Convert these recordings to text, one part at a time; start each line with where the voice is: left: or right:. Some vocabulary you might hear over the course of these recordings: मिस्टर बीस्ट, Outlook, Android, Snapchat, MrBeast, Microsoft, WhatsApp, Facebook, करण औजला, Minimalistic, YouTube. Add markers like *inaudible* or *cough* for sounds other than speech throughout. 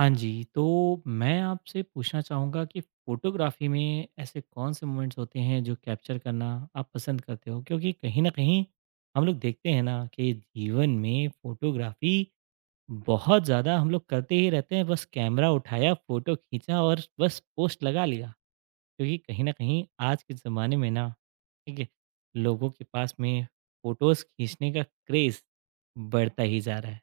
right: हाँ जी, तो मैं आपसे पूछना चाहूँगा कि photography में ऐसे कौन-से मोमेंट्स होते हैं जो कैप्चर करना आप पसंद करते हो? क्योंकि कहीं न कहीं हम लोग देखते हैं ना कि जीवन में फ़ोटोग्राफ़ी बहुत ज़्यादा हम लोग करते ही रहते हैं, बस कैमरा उठाया, फ़ोटो खींचा और बस पोस्ट लगा लिया। क्योंकि कहीं न कहीं आज के ज़माने में ना, ठीक है, लोगों के पास में फ़ोटोज़ खींचने का क्रेज़ बढ़ता ही जा रहा है।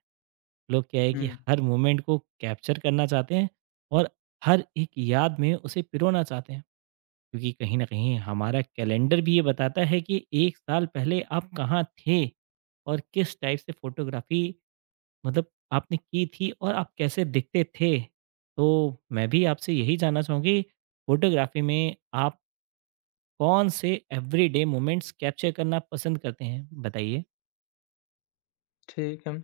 right: लोग क्या है कि
left: हुँ,
right: हर मोमेंट को कैप्चर करना चाहते हैं और हर एक याद में उसे पिरोना चाहते हैं क्योंकि कहीं ना कहीं हमारा कैलेंडर भी ये बताता है कि एक साल पहले आप कहाँ थे और किस टाइप से फोटोग्राफी मतलब आपने की थी और आप कैसे दिखते थे। तो मैं भी आपसे यही जानना चाहूँगी, फोटोग्राफी में आप कौन से एवरीडे मोमेंट्स कैप्चर करना पसंद करते हैं बताइए।
left: ठीक है।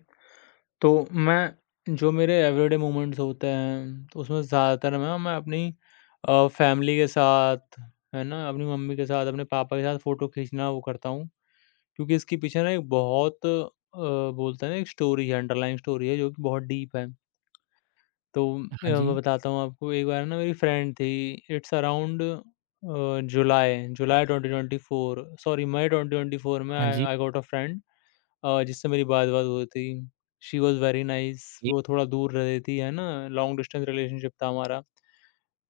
left: तो मैं जो मेरे एवरीडे मोमेंट्स होते हैं, तो उसमें ज़्यादातर ना मैं अपनी फ़ैमिली के साथ, है ना, अपनी मम्मी के साथ, अपने पापा के साथ फ़ोटो खींचना वो करता हूँ। क्योंकि इसके पीछे ना एक बहुत बोलते हैं ना एक स्टोरी है, अंडरलाइंग स्टोरी है, जो कि बहुत डीप है। तो
right: हाँ
left: मैं
right: जी।
left: बताता हूँ आपको, एक बार ना मेरी फ्रेंड थी, it's around July July 2024, sorry May 2024 में
right: हाँ
left: आई
right: जी।
left: आई गॉट अ फ्रेंड, जिससे मेरी बात-वात हुई थी। शी वॉज़ वेरी नाइस,
right: ये-
left: वो थोड़ा दूर रहती है ना, लॉन्ग डिस्टेंस रिलेशनशिप था हमारा।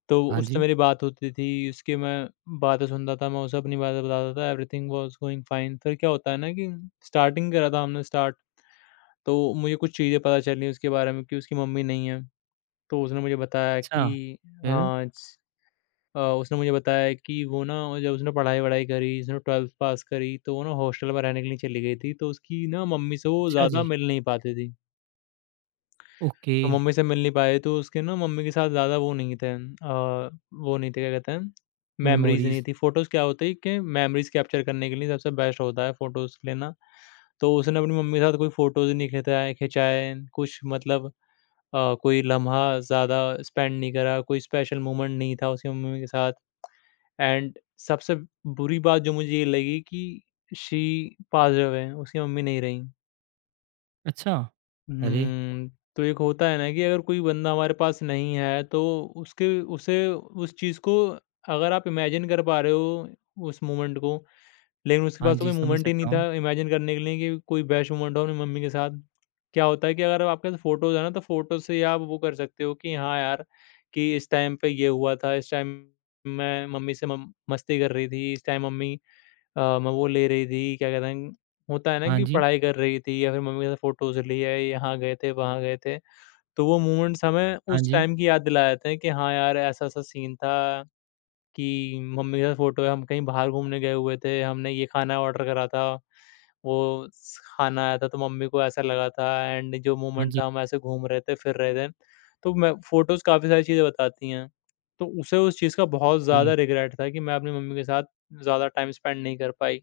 left: तो
right: हाँ
left: उससे
right: जी।
left: मेरी बात होती थी, उसकी मैं बातें सुनता था, मैं उसे अपनी बातें बताता था, एवरीथिंग वॉज़ गोइंग फाइन। फिर क्या होता है ना कि स्टार्टिंग करा था हमने स्टार्ट, तो मुझे कुछ चीज़ें पता चलीं उसके बारे में कि उसकी मम्मी नहीं है। तो उसने मुझे बताया
right: अच्छा,
left: कि
right: फिर।
left: हाँ, उसने मुझे बताया कि वो ना जब उसने पढ़ाई-वढ़ाई करी, उसने 12th पास करी, तो वो ना हॉस्टल में रहने के लिए चली गई थी, तो उसकी ना मम्मी से वो
right: अच्छा
left: ज़्यादा
right: जी।
left: मिल नहीं पाती थी।
right: ओके।
left: तो मम्मी से मिल नहीं पाए, तो उसके ना मम्मी के साथ ज़्यादा वो नहीं थे, क्या कहते हैं, मेमोरीज़ नहीं
right: मेमोरीज़।
left: थी। फ़ोटोज़ क्या होती है कि मेमोरीज़ कैप्चर करने के लिए सबसे बेस्ट होता है फ़ोटोज़ लेना। तो उसने अपनी मम्मी के साथ कोई फ़ोटोज़ नहीं खिताए खिंचाए, कुछ मतलब कोई लम्हा ज़्यादा स्पेंड नहीं करा, कोई स्पेशल मोमेंट नहीं था उसकी मम्मी के साथ। एंड सबसे बुरी बात जो मुझे ये लगी कि शी पास्ड अवे, उसकी मम्मी नहीं रहीं।
right: अच्छा। अरे!
left: हुँ, तो एक होता है ना कि अगर कोई बंदा हमारे पास नहीं है तो उसके उसे उस चीज़ को अगर आप इमेजिन कर पा रहे हो उस मोमेंट को, लेकिन उसके
right: हाँ
left: पास तो
right: जी,
left: कोई
right: समझ
left: मोमेंट ही नहीं
right: सकता हूँ।
left: था इमेजिन करने के लिए कि कोई बेस्ट मोमेंट हो अपनी मम्मी के साथ। क्या होता है कि अगर आपके पास फ़ोटोज़ है ना तो फ़ोटोज़ से आप वो कर सकते हो कि हाँ यार, कि इस टाइम पे ये हुआ था, इस टाइम मैं मम्मी से मम मस्ती कर रही थी, इस टाइम मम्मी अ, म वो ले रही थी, क्या कहते हैं होता है ना
right: हाँ
left: कि
right: जी।
left: पढ़ाई कर रही थी या फिर मम्मी के साथ फ़ोटोज़ लिए, यहाँ गए थे, वहाँ गए थे। तो वो मोमेंट्स हमें
right: हाँ
left: उस
right: जी।
left: टाइम की याद दिला देते हैं कि हाँ यार, ऐसा-ऐसा सीन था कि मम्मी के साथ फ़ोटो है, हम कहीं बाहर घूमने गए हुए थे, हमने ये खाना ऑर्डर करा था, वो स खाना आया था तो मम्मी को ऐसा लगा था एंड जो
right: हाँ
left: मोमेंट
right: जी।
left: था हम ऐसे घूम रहे थे, फिर रहे थे। तो मैं फ़ोटोज़ काफ़ी सारी चीज़ें बताती हैं। तो उसे उस चीज़ का बहुत
right: जी।
left: ज़्यादा रिग्रेट था कि मैं अपनी मम्मी के साथ ज़्यादा टाइम स्पेंड नहीं कर पाई।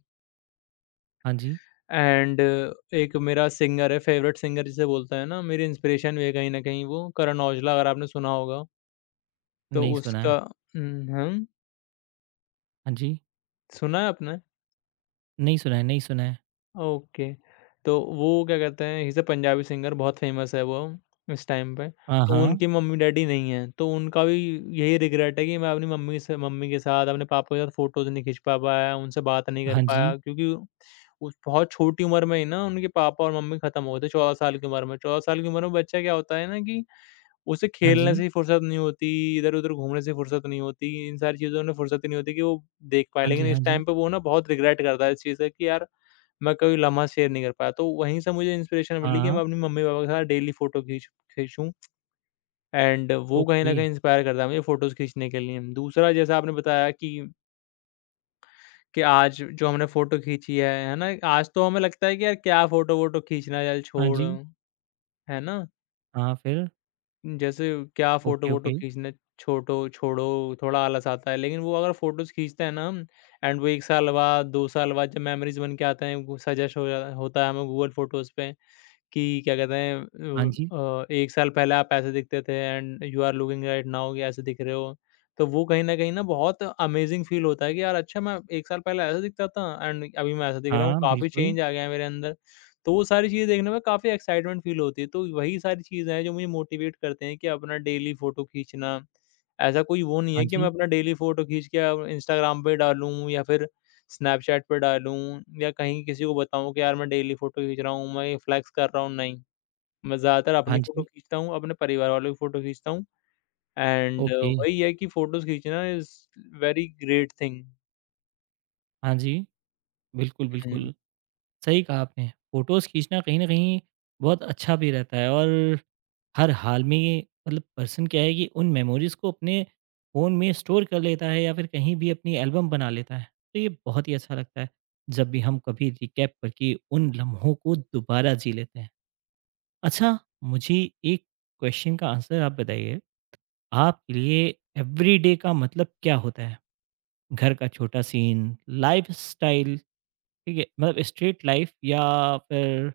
right: हाँ जी।
left: एंड एक मेरा सिंगर है, फ़ेवरेट सिंगर जिसे बोलते हैं ना, मेरी इंस्पिरेशन भी है कहीं न कहीं वो करण औजला, अगर आपने सुना होगा, तो
right: नहीं सुना है।
left: उसका। हुँ, हुँ।
right: हाँ जी।
left: सुना है आपने?
right: नहीं सुना है, नहीं सुना है।
left: ओके। तो वो क्या कहते हैं, इज़ अ पंजाबी सिंगर, बहुत फ़ेमस है वो, इस टाइम पे।
right: हाँ,
left: तो
right: हाँ।
left: उनकी मम्मी-डैडी नहीं हैं, तो उनका भी यही रिग्रेट है कि मैं अपनी मम्मी के साथ, अपने पापा के साथ फ़ोटोज़ नहीं खींच पा पाया, उनसे बात नहीं कर
right: हाँ जी।
left: पाया। क्योंकि उस बहुत छोटी उम्र में ही ना उनके पापा और मम्मी ख़त्म हो गए थे 14 साल की उम्र में। 14 साल की उम्र में बच्चा क्या होता है ना कि उसे
right: हाँ जी।
left: खेलने से ही फ़ुर्सत नहीं होती, इधर-उधर घूमने से फ़ुर्सत नहीं होती, इन सारी चीज़ों में फ़ुर्सत ही नहीं होती कि वो देख पाए।
right: हाँ जी।
left: लेकिन
right: हाँ
left: इस
right: जी।
left: टाइम पे वो ना बहुत रिग्रेट करता है इस चीज़ का कि यार मैं कोई लम्हा शेयर नहीं कर पाया। तो वहीं से मुझे इंस्पिरेशन मिली कि
right: हाँ।
left: मैं अपनी मम्मी-पापा के साथ डेली फ़ोटो खींचूँ एंड वो कहीं न
right: ओके।
left: कहीं इंस्पायर करता है मुझे फ़ोटोज़ खींचने के लिए। दूसरा जैसा आपने बताया कि आज जो हमने फ़ोटो खींची है ना? आज तो हमें लगता है कि यार क्या फ़ोटो-वोटो खींचना, यार
right: हाँ
left: छोड़,
right: जी।
left: है ना?
right: हाँ, फिर?
left: जैसे क्या
right: ओके,
left: फ़ोटो-वोटो
right: ओके।
left: खींचना छोटो छोड़ो, थोड़ा आलस आता है। लेकिन वो अगर फ़ोटोज़ खींचते हैं ना हम, एंड वो 1 साल बाद, 2 साल बाद जब मेमोरीज़ बन के आते हैं, वो सजेस्ट हो जाता होता है हमें गूगल फ़ोटोज़ पे कि क्या कहते हैं,
right: हाँ जी।
left: 1 साल पहले आप ऐसे दिखते थे and you are looking right now कि ऐसे दिख रहे हो। तो वो कहीं न कहीं ना बहुत अमेज़िंग फ़ील होता है कि यार अच्छा, मैं 1 साल पहले ऐसा दिखता था एंड अभी मैं ऐसा दिख रहा हूँ,
right: हाँ,
left: काफ़ी
right: बिल्कुल।
left: चेंज आ गया है मेरे अंदर। तो वो सारी चीज़ें देखने में काफ़ी एक्साइटमेंट फ़ील होती है। तो वही सारी चीज़ें हैं जो मुझे मोटिवेट करते हैं कि अपना डेली फ़ोटो खींचना। ऐसा कोई वो नहीं
right: हाँ
left: है कि मैं
right: जी।
left: अपना डेली फ़ोटो खींच के अब इंस्टाग्राम पे डालूँ या फिर स्नैपचैट पे डालूँ या कहीं किसी को बताऊँ कि यार मैं डेली फ़ोटो खींच रहा हूँ, मैं ये फ्लेक्स कर रहा हूँ, नहीं। मैं ज़्यादातर
right: हाँ
left: अपनी फ़ोटो
right: जी।
left: खींचता हूँ, अपने परिवार वालों की फ़ोटो खींचता हूँ एंड
right: ओके।
left: वही है कि फ़ोटोज़ खींचना इज़ वेरी ग्रेट थिंग।
right: हाँ जी। बिल्कुल,
left: हुँ।
right: बिल्कुल। सही कहा आपने। फ़ोटोज़ खींचना कहीं न कहीं बहुत अच्छा भी रहता है और हर हाल में ये मतलब पर्सन क्या है कि उन मेमोरीज़ को अपने फ़ोन में स्टोर कर लेता है या फिर कहीं भी अपनी एल्बम बना लेता है। तो ये बहुत ही अच्छा लगता है, जब भी हम कभी रिकैप करके उन लम्हों को दोबारा जी लेते हैं। अच्छा, मुझे एक क्वेश्चन का आंसर आप बताइए, आपके लिए एवरीडे का मतलब क्या होता है? घर का छोटा सीन, लाइफ़स्टाइल, ठीक है? मतलब स्ट्रीट लाइफ़ या फिर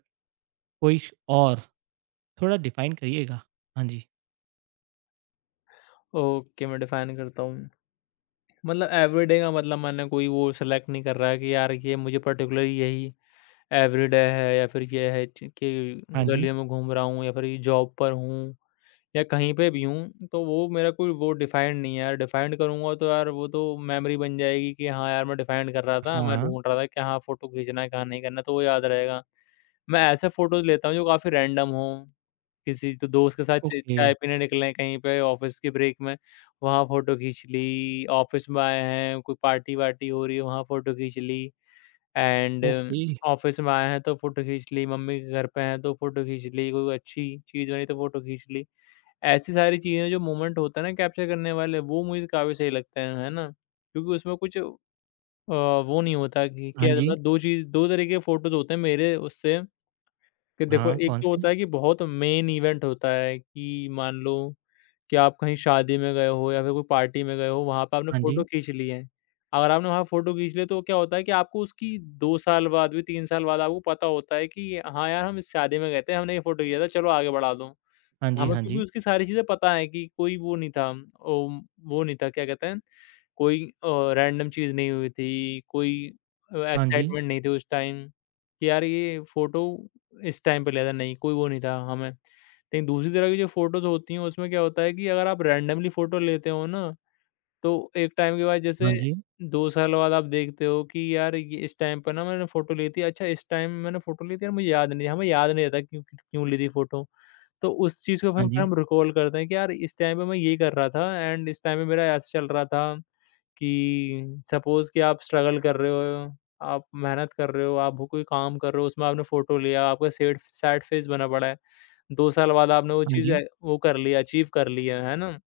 right: कोई श और, थोड़ा डिफाइन करिएगा। हाँ जी।
left: ओके, मैं डिफाइन करता हूँ। मतलब एवरीडे का मतलब मैंने कोई वो सेलेक्ट नहीं कर रहा है कि यार ये मुझे पर्टिकुलर यही एवरीडे है या फिर ये है च कि
right: हाँ जी।
left: गलियों में घूम रहा हूँ या फिर ये जॉब पर हूँ या कहीं पे भी हूँ, तो वो मेरा कोई वो डिफाइंड नहीं है यार, डिफाइंड करूँगा तो यार वो तो मेमोरी बन जाएगी कि हाँ यार, मैं डिफाइंड कर रहा था,
right: हाँ,
left: मैं
right: हाँ।
left: ढूँढ रहा था कि हाँ फ़ोटो खींचना है, कहाँ नहीं करना, तो वो याद रहेगा। मैं ऐसे फ़ोटोज़ लेता हूँ जो काफ़ी रैंडम हों, किसी तो दोस्त के साथ च
right: ओके,
left: चाय पीने निकले कहीं पे ऑफ़िस की ब्रेक में, वहाँ फ़ोटो खींच ली, ऑफ़िस में आए हैं, कोई पार्टी-वार्टी हो रही है, वहाँ फ़ोटो खींच ली, एंड
right: ओके।
left: ऑफ़िस में आए हैं तो फ़ोटो खींच ली, मम्मी के घर पे हैं तो फ़ोटो खींच ली, कोई अच्छी चीज़ बनी तो फ़ोटो खींच ली। ऐसी सारी चीज़ें जो मोमेंट होता है ना कैप्चर करने वाले वो मुझे काफ़ी सही लगते हैं, है ना? क्योंकि उसमें कुछ अ, वो नहीं होता कि
right: हाँ
left: क्या
right: जी।
left: मतलब, 2 चीज़, 2 तरीके के फ़ोटोज़ होते हैं मेरे उससे कि देखो,
right: हाँ,
left: एक
right: कौन
left: तो
right: से?
left: होता है कि बहुत मेन इवेंट होता है कि मान लो कि आप कहीं शादी में गए हो या फिर कोई पार्टी में गए हो, वहाँ पे आपने
right: हाँ जी।
left: फ़ोटो खींच ली है। अगर आपने वहाँ फ़ोटो खींच ली है तो क्या होता है कि आपको उसकी 2 साल बाद भी, 3 साल बाद आपको पता होता है कि हाँ यार, हम इस शादी में गए थे, हमने ये फ़ोटो खींचा था, चलो आगे बढ़ा दो।
right: हाँ जी।
left: हमें
right: हाँ
left: क्योंकि
right: जी।
left: उसकी सारी चीज़ें पता है कि कोई वो नहीं था, ओम वो नहीं था, क्या कहते हैं, कोई रैंडम चीज़ नहीं हुई थी, कोई
right: हाँ जी।
left: एक्साइटमेंट नहीं थी उस टाइम कि यार ये फ़ोटो इस टाइम पे लिया था, नहीं कोई वो नहीं था हमें। लेकिन दूसरी तरह की जो फ़ोटोज़ होती हैं उसमें क्या होता है कि अगर आप रैंडमली फ़ोटो लेते हो ना, तो एक टाइम के बाद
right: हाँ
left: जैसे
right: जी।
left: 2 साल बाद आप देखते हो कि यार ये इस टाइम पर ना मैंने फ़ोटो ली थी। अच्छा इस टाइम मैंने फ़ोटो ली थी यार मुझे याद नहीं है, हमें याद नहीं रहता क्यों क्यों ली थी फ़ोटो। तो उस चीज़ को फिर
right: हाँ जी।
left: हम रिकॉल करते हैं कि यार इस टाइम पे मैं ये कर रहा था एंड इस टाइम पे मेरा ऐसा चल रहा था कि सपोज़ कि आप स्ट्रगल कर रहे हो, आप मेहनत कर रहे हो, आप वो कोई काम कर रहे हो, उसमें आपने फ़ोटो लिया, आपका सैड सैड फेस बना पड़ा है। 2 साल बाद आपने वो
right: हाँ
left: चीज़
right: जी।
left: वो कर ली, अचीव कर ली है ना?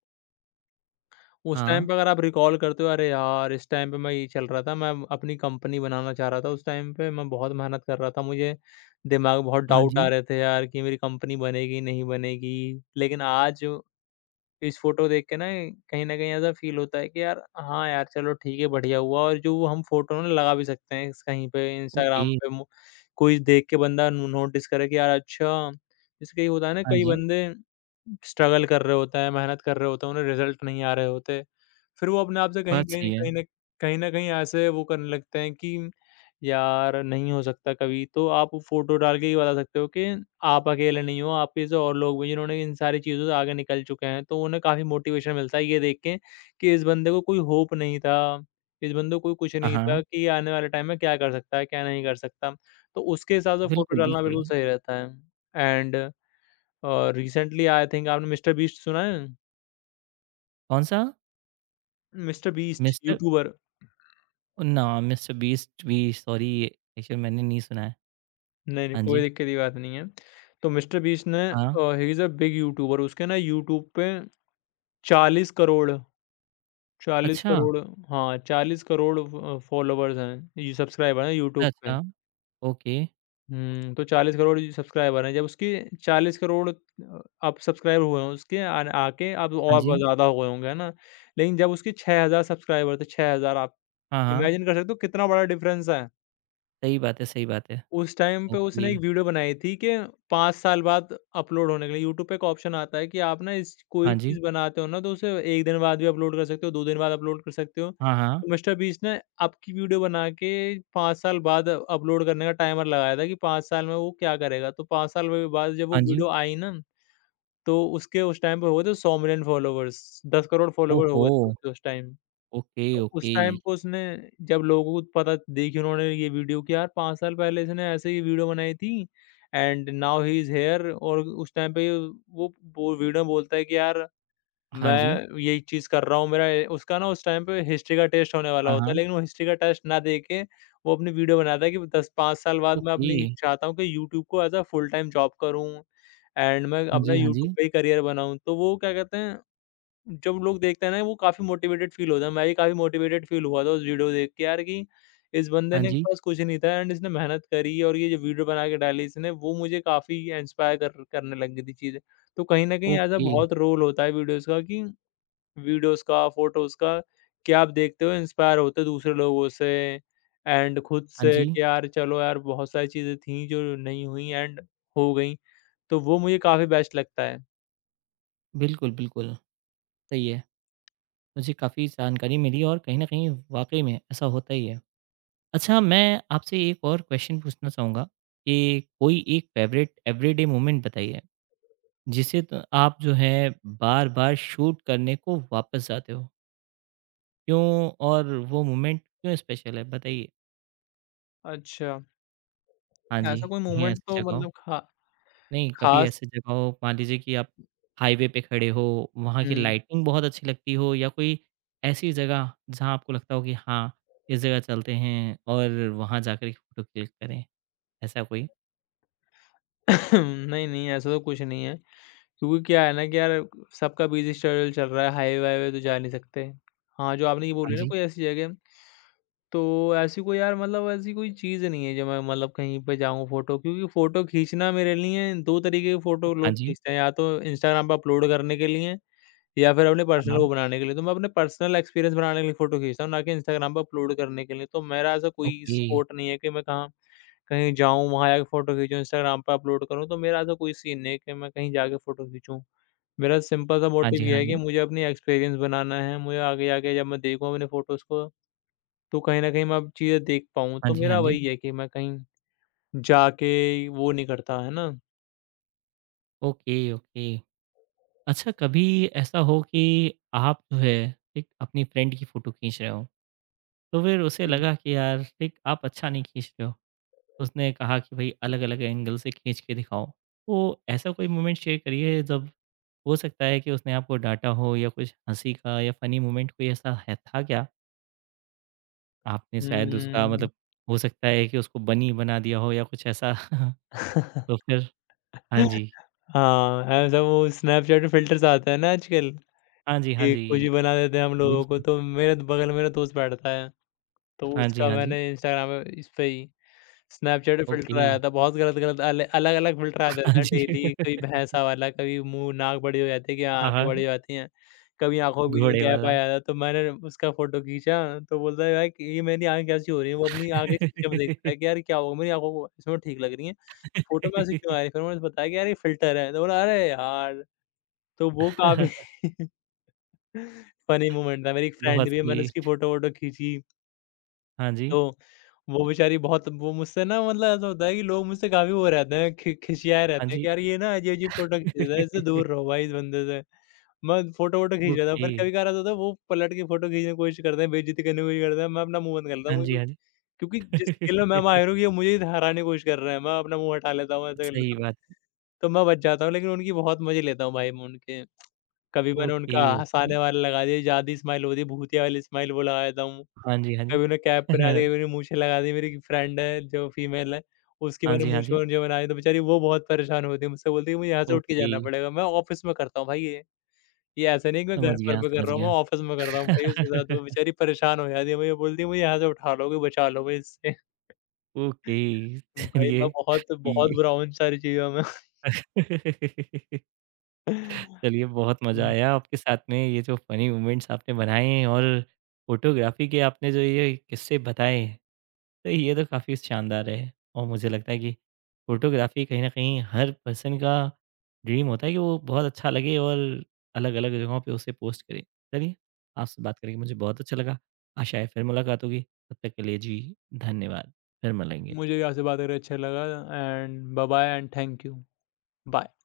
left: उस
right: हाँ।
left: टाइम पे अगर आप रिकॉल करते हो, अरे यार! इस टाइम पे मैं ये चल रहा था, मैं अपनी कंपनी बनाना चाह रहा था उस टाइम पे। मैं बहुत मेहनत कर रहा था, मुझे दिमाग में बहुत
right: हाँ
left: डाउट आ
right: जी।
left: रहे थे यार कि मेरी कंपनी बनेगी, नहीं बनेगी। लेकिन आज इस फ़ोटो देख के ना कहीं न कहीं ऐसा फ़ील होता है कि यार हाँ यार, चलो ठीक है, बढ़िया हुआ। और जो वो हम फ़ोटो ना लगा भी सकते हैं इस कहीं पे
right: ओके।
left: इंस्टाग्राम पे मु कोई देख के बंदा नो नोटिस करे कि यार अच्छा, जैसे कई होता है ना,
right: हाँ
left: कई
right: जी।
left: बंदे स्ट्रगल कर रहे होते हैं, मेहनत कर रहे होते हैं, उन्हें रिज़ल्ट नहीं आ रहे होते। फिर वो अपने आप से कहीं
right: बात सही
left: कहीं
right: है।
left: कहीं न कहीं न कहीं ऐसे वो करने लगते हैं कि यार, नहीं हो सकता। कभी तो आप फ़ोटो डाल के ये बता सकते हो कि आप अकेले नहीं हो, आपके जैसे और लोग भी हैं जिन्होंने इन सारी चीज़ों से आगे निकल चुके हैं, तो उन्हें काफ़ी मोटिवेशन मिलता है ये देख के कि इस बंदे को कोई होप नहीं था, इस बंदे को कोई कुछ
right: हाँ,
left: नहीं
right: हाँ।
left: था कि ये आने वाले टाइम में क्या कर सकता है, क्या नहीं कर सकता। तो उसके हिसाब से फ़ोटो
right: बिल्कुल,
left: डालना
right: बिल्कुल।
left: बिल्कुल सही रहता है। And uh, recently I think आपने मिस्टर बीस्ट सुना है?
right: कौन-सा?
left: मिस्टर बीस्ट
right: Mister
left: YouTuber.
right: ना, मिस्टर बीस्ट भी सॉरी एक्चुअली मैंने नहीं सुना है।
left: नहीं, नहीं,
right: हाँ
left: कोई
right: जी।
left: दिक्कत की बात नहीं है। तो मिस्टर बीस्ट ने
right: हाँ।
left: He is a big YouTuber, उसके ना यूट्यूब पे 40 करोड़ 40
right: अच्छा,
left: करोड़ हाँ, 40 करोड़ फ फॉलोवर्स हैं, ये सब्सक्राइबर हैं
right: अच्छा।
left: यूट्यूब पे।
right: अच्छा। ओके।
left: तो 40 करोड़ ये सब्सक्राइबर हैं, जब उसकी 40 करोड़ अब सब्सक्राइबर हुए हों उसके, आन आके अब
right: हाँ
left: और बहुत
right: जी।
left: ज़्यादा हुए होंगे, है ना? लेकिन जब उसके 6000 सब्सक्राइबर थे, 6000 आप
right: हाँ, हाँ।
left: इमेजिन कर सकते हो कितना बड़ा डिफरेंस है।
right: सही बात है, सही बात है।
left: उस टाइम पे उसने
right: ओके।
left: एक वीडियो बनाई थी कि 5 साल बाद अपलोड होने के लिए यूट्यूब पे एक ऑप्शन आता है कि आप ना इस कोई
right: हाँ जी।
left: चीज़ बनाते हो ना तो उसे 1 दिन बाद भी अपलोड कर सकते हो, 2 दिन बाद अपलोड कर सकते हो।
right: हाँ,
left: तो
right: हाँ।
left: मिस्टर बीस्ट ने आपकी वीडियो बना के 5 साल बाद अपलोड करने का टाइमर लगाया था कि 5 साल में वो क्या करेगा। तो 5 साल वे बाद जब वो
right: हाँ जी।
left: वीडियो आई ना, तो उसके उस टाइम पे हो गए थे 100 मिलियन फॉलोवर्स, 10 करोड़ फॉलोवर हो
right: ओहो!
left: गए थे उसके उस टाइम।
right: ओके,
left: उस
right: ओके।
left: टाइम पे उसने, जब लोगों को पता देखी उन्होंने ये वीडियो कि यार 5 साल पहले इसने ऐसे ही वीडियो बनाई थी and now he is here, और उस टाइम पे वो वीडियो में बोलता है कि यार
right: हाँ जी।
left: मैं ये चीज़ कर रहा हूँ, मेरा ए उसका ना उस टाइम पे हिस्ट्री का टेस्ट होने वाला
right: हाँ,
left: होता है,
right: हाँ।
left: लेकिन वो हिस्ट्री का टेस्ट ना दे के वो अपनी वीडियो बनाता है कि 10-5 साल बाद मैं
right: ओके।
left: अपनी चाहता हूँ कि यूट्यूब को as a full time job करूँ एंड मैं
right: हाँ
left: अपना
right: जी, हाँ जी।
left: यूट्यूब पे ही करियर बनाऊँ। तो वो क्या कहते हैं, जब लोग देखते हैं ना, वो काफ़ी मोटिवेटेड फ़ील होता है। मैं भी काफ़ी मोटिवेटेड फ़ील हुआ था उस वीडियो देख के यार कि इस बंदे
right: हाँ
left: ने के
right: जी।
left: पास कुछ नहीं था एंड इसने मेहनत करी, और ये जो वीडियो बना के डाली इसने, वो मुझे काफ़ी इंस्पायर कर करने लग गई थी चीज़ें। तो कहीं न कहीं ऐसा
right: ओके।
left: बहुत रोल होता है वीडियोज़ का कि वीडियोज़ का, फ़ोटोज़ का कि आप देखते हो, इंस्पायर होते हो दूसरे लोगों से एंड खुद
right: हाँ
left: से
right: जी।
left: कि यार चलो यार, बहुत सारी चीज़ें थी जो नहीं हुई एंड हो गई। तो वो मुझे काफ़ी बेस्ट लगता है।
right: बिल्कुल, बिल्कुल। सही है। मुझे काफ़ी जानकारी मिली और कहीं न कहीं वाक़ई में ऐसा होता ही है। अच्छा मैं आपसे एक और क्वेश्चन पूछना चाहूँगा कि कोई एक फ़ेवरेट एवरीडे मोमेंट बताइए, जिसे त आप जो है बार-बार शूट करने को वापस जाते हो? क्यों और वो मोमेंट क्यों स्पेशल है? बताइए।
left: अच्छा।
right: हाँ जी,
left: ऐसा कोई
right: कहीं
left: मोमेंट
right: ऐसी
left: तो
right: जगह हो।
left: मतलब खा
right: नहीं, कभी
left: खास
right: ऐसी जगहों मान लीजिए कि आप हाईवे पे खड़े हो, वहाँ की
left: हुँ।
right: लाइटिंग बहुत अच्छी लगती हो या कोई ऐसी जगह जहाँ आपको लगता हो कि हाँ, इस जगह चलते हैं और वहाँ जाकर के फ़ोटो क्लिक करें, ऐसा कोई?
left: *laughs* नहीं, नहीं, ऐसा तो कुछ नहीं है, क्योंकि क्या है ना कि यार सबका बिज़ी शेड्यूल चल रहा है, हाईवे-वाईवे तो जा नहीं सकते। हाँ, जो आपने ये
right: हाँ
left: बोली ना
right: जी,
left: कोई ऐसी जगह, तो ऐसी कोई यार, मतलब ऐसी कोई चीज़ नहीं है जो मैं, मतलब कहीं पे जाऊँ फ़ोटो, क्योंकि फ़ोटो खींचना मेरे लिए, 2 तरीके की फ़ोटो
right: हाँ
left: लोग
right: जी।
left: खींचते हैं, या तो इंस्टाग्राम पे अपलोड करने के लिए या फिर अपने
right: हाँ,
left: पर्सनल
right: हाँ।
left: वो बनाने के लिए, तो मैं अपने पर्सनल एक्सपीरियंस बनाने के लिए फ़ोटो खींचता हूँ, ना कि इंस्टाग्राम पे अपलोड करने के लिए। तो मेरा ऐसा कोई
right: ओके।
left: स्पॉट नहीं है कि मैं कहाँ कहीं जाऊँ, वहाँ जाके फ़ोटो खींचूँ, इंस्टाग्राम पे अपलोड करूँ, तो मेरा ऐसा कोई सीन नहीं है कि मैं कहीं जाके फ़ोटो खींचूँ। मेरा सिंपल सा
right: हाँ
left: मोटिव
right: जी।
left: ये
right: हाँ
left: है कि
right: जी।
left: मुझे अपनी एक्सपीरियंस बनाना है, मुझे आगे जाके जब मैं देखूँ अपने फ़ोटोज़ को, तो कहीं न कहीं मैं अब चीज़ें देख पाऊँ,
right: हाँ
left: तो
right: जी। हाँ
left: मेरा
right: जी।
left: वही है कि मैं कहीं जाके वो नहीं करता, है ना?
right: Okay, okay. अच्छा कभी ऐसा हो कि आप जो है एक अपनी फ्रेंड की फ़ोटो खींच रहे हो, तो फिर उसे
left: हुँ,
right: लगा कि यार एक आप अच्छा नहीं खींच रहे हो। उसने कहा कि भाई अलग-अलग एंगल से खींच के दिखाओ। तो ऐसा कोई मोमेंट शेयर करिए जब हो सकता है कि उसने आपको डाँटा हो या कुछ हँसी का या फ़नी मोमेंट कोई ऐसा है था क्या? आपने शायद उसका
left: हुँ।
right: मतलब हो सकता है कि उसको बनी बना दिया हो या कुछ ऐसा? *laughs* तो
left: *laughs*
right: फिर हाँ जी।
left: हाँ, ऐसा वो स्नैपचैट में फ़िल्टर्स आते हैं ना आजकल,
right: हाँ जी, हाँ
left: कि कुछ भी
right: जी।
left: बना देते हैं हम लोगों को,
right: बिल्कुल।
left: तो मेरे बगल में मेरा दोस्त बैठता है, तो
right: हाँ जी,
left: उसका
right: हाँ जी।
left: मैंने इंस्टाग्राम पे इस पे ही स्नैपचैट पे फ़िल्टर
right: ओके।
left: आया था, बहुत गलत-गलत अल अलग-अलग फ़िल्टर आते
right: हाँ
left: रहते हैं
right: जी।
left: डेली,
right: *laughs*
left: कोई भैंसा वाला, कभी मुँह नाक बड़ी हो जाती है कि
right: हाँ,
left: आँखें बड़ी
right: हाँ।
left: हो जाती हैं, कभी आँखों के बीच में
right: घोड़े
left: गैप आ
right: वाला।
left: जाता है, तो मैंने उसका फ़ोटो खींचा, तो बोलता है यार कि ये मेरी आँखें कैसी हो रही हैं? वो अपनी आँखें शीशे में देखता है कि यार क्या होगा, मेरी आँखों को इसमें ठीक लग रही हैं, फ़ोटो में ऐसी क्यों आ
right: *laughs*
left: रही है? फिर उन्होंने बताया कि यार ये फ़िल्टर है, तो बोला अरे यार! तो वो काफ़ी फ़नी *laughs* मोमेंट था। मेरी एक फ्रेंड
right: बहुत
left: भी है, मैंने
right: सही।
left: उसकी फ़ोटो-वोटो खींची।
right: हाँ जी।
left: तो वो बेचारी बहुत वो मुझसे ना, मतलब ऐसा होता है कि लोग मुझसे काफ़ी वो रहते हैं, खि खिसियाए
right: हाँ
left: रहते हैं
right: जी।
left: कि यार ये ना अजीब-अजीब फ़ोटो खींच रहा है, इससे
right: *laughs*
left: दूर रहो भाई इस बंदे से। मैं फ़ोटो-वोटो खींच रहा था,
right: ओके।
left: फिर कभी-कभार ऐसा होता है वो पलट के फ़ोटो खींचने की कोशिश करते हैं, बेइज़्ज़ती करने की कोशिश करते हैं, मैं अपना मुँह बंद कर लेता
right: हाँ
left: हूँ
right: जी,
left: क्योंकि
right: हाँ जी।
left: क्योंकि जिस खेल में मैं
right: *laughs*
left: माहिर हूँ ये मुझे ही हराने की कोशिश कर रहे हैं, मैं अपना मुँह हटा लेता हूँ, ऐसा कर लेता
right: सही
left: हूँ।
right: बात।
left: तो मैं बच जाता हूँ, लेकिन उनकी बहुत मज़े लेता हूँ भाई मैं उनके। कभी मैंने
right: ओके,
left: उनका
right: ओके।
left: हँसाने वाला लगा दिया, जादुई स्माइल होती है, भूतिया वाली स्माइल वो लगा देता हूँ।
right: हाँ जी, हाँ जी।
left: कभी उन्हें कैप पहना दी,
right: *laughs*
left: कभी उन्हें मूंछें लगा दी। मेरी एक फ्रेंड है जो फीमेल है, उसकी
right: हाँ
left: मैंने
right: जी, हाँ
left: मूंछ
right: जी।
left: वूंछें बना दी तो बेचारी वो बहुत परेशान होती है, मुझसे बोलती है मुझे यहाँ से उठ के
right: ओके,
left: जाना पड़ेगा। मैं ऑफ़िस में करता हूँ भाई ये। ये ऐसा नहीं है कि मैं
right: समझ
left: घर पर
right: गया,
left: भी कर
right: समझ
left: रहा हूँ, मैं
right: गया।
left: ऑफ़िस में करता हूँ भाई उसके साथ, तो
right: *laughs*
left: बेचारी परेशान हो जाती है। मुझे बोलती है मुझे यहाँ से उठा लोगे, बचा लो मुझे इससे। *laughs*
right: ओके,
left: भाई
right: चलिए
left: मैं बहुत बहुत
right: ये
left: बुरा हूँ इन सारी चीज़ों में।
right: *laughs*
left: *laughs*
right: चलिए बहुत मज़ा
left: हुँ,
right: आया आपके साथ में ये जो फ़नी मोमेंट्स आपने बनाए हैं और फ़ोटोग्राफ़ी के आपने जो ये किस्से बताए तो ये तो काफ़ी शानदार है और मुझे लगता है कि फ़ोटोग्राफ़ी कहीं न कहीं हर पर्सन का ड्रीम होता है कि वो बहुत अच्छा लगे और अलग-अलग जगहों पे उसे पोस्ट करे। चलिए, आपसे बात करके मुझे बहुत अच्छा लगा। आशा है फिर मुलाकात होगी। तब तक के लिए जी धन्यवाद। फिर मिलेंगे।
left: मुझे भी आपसे बात करके अच्छा लगा and bye bye and thank you. Bye.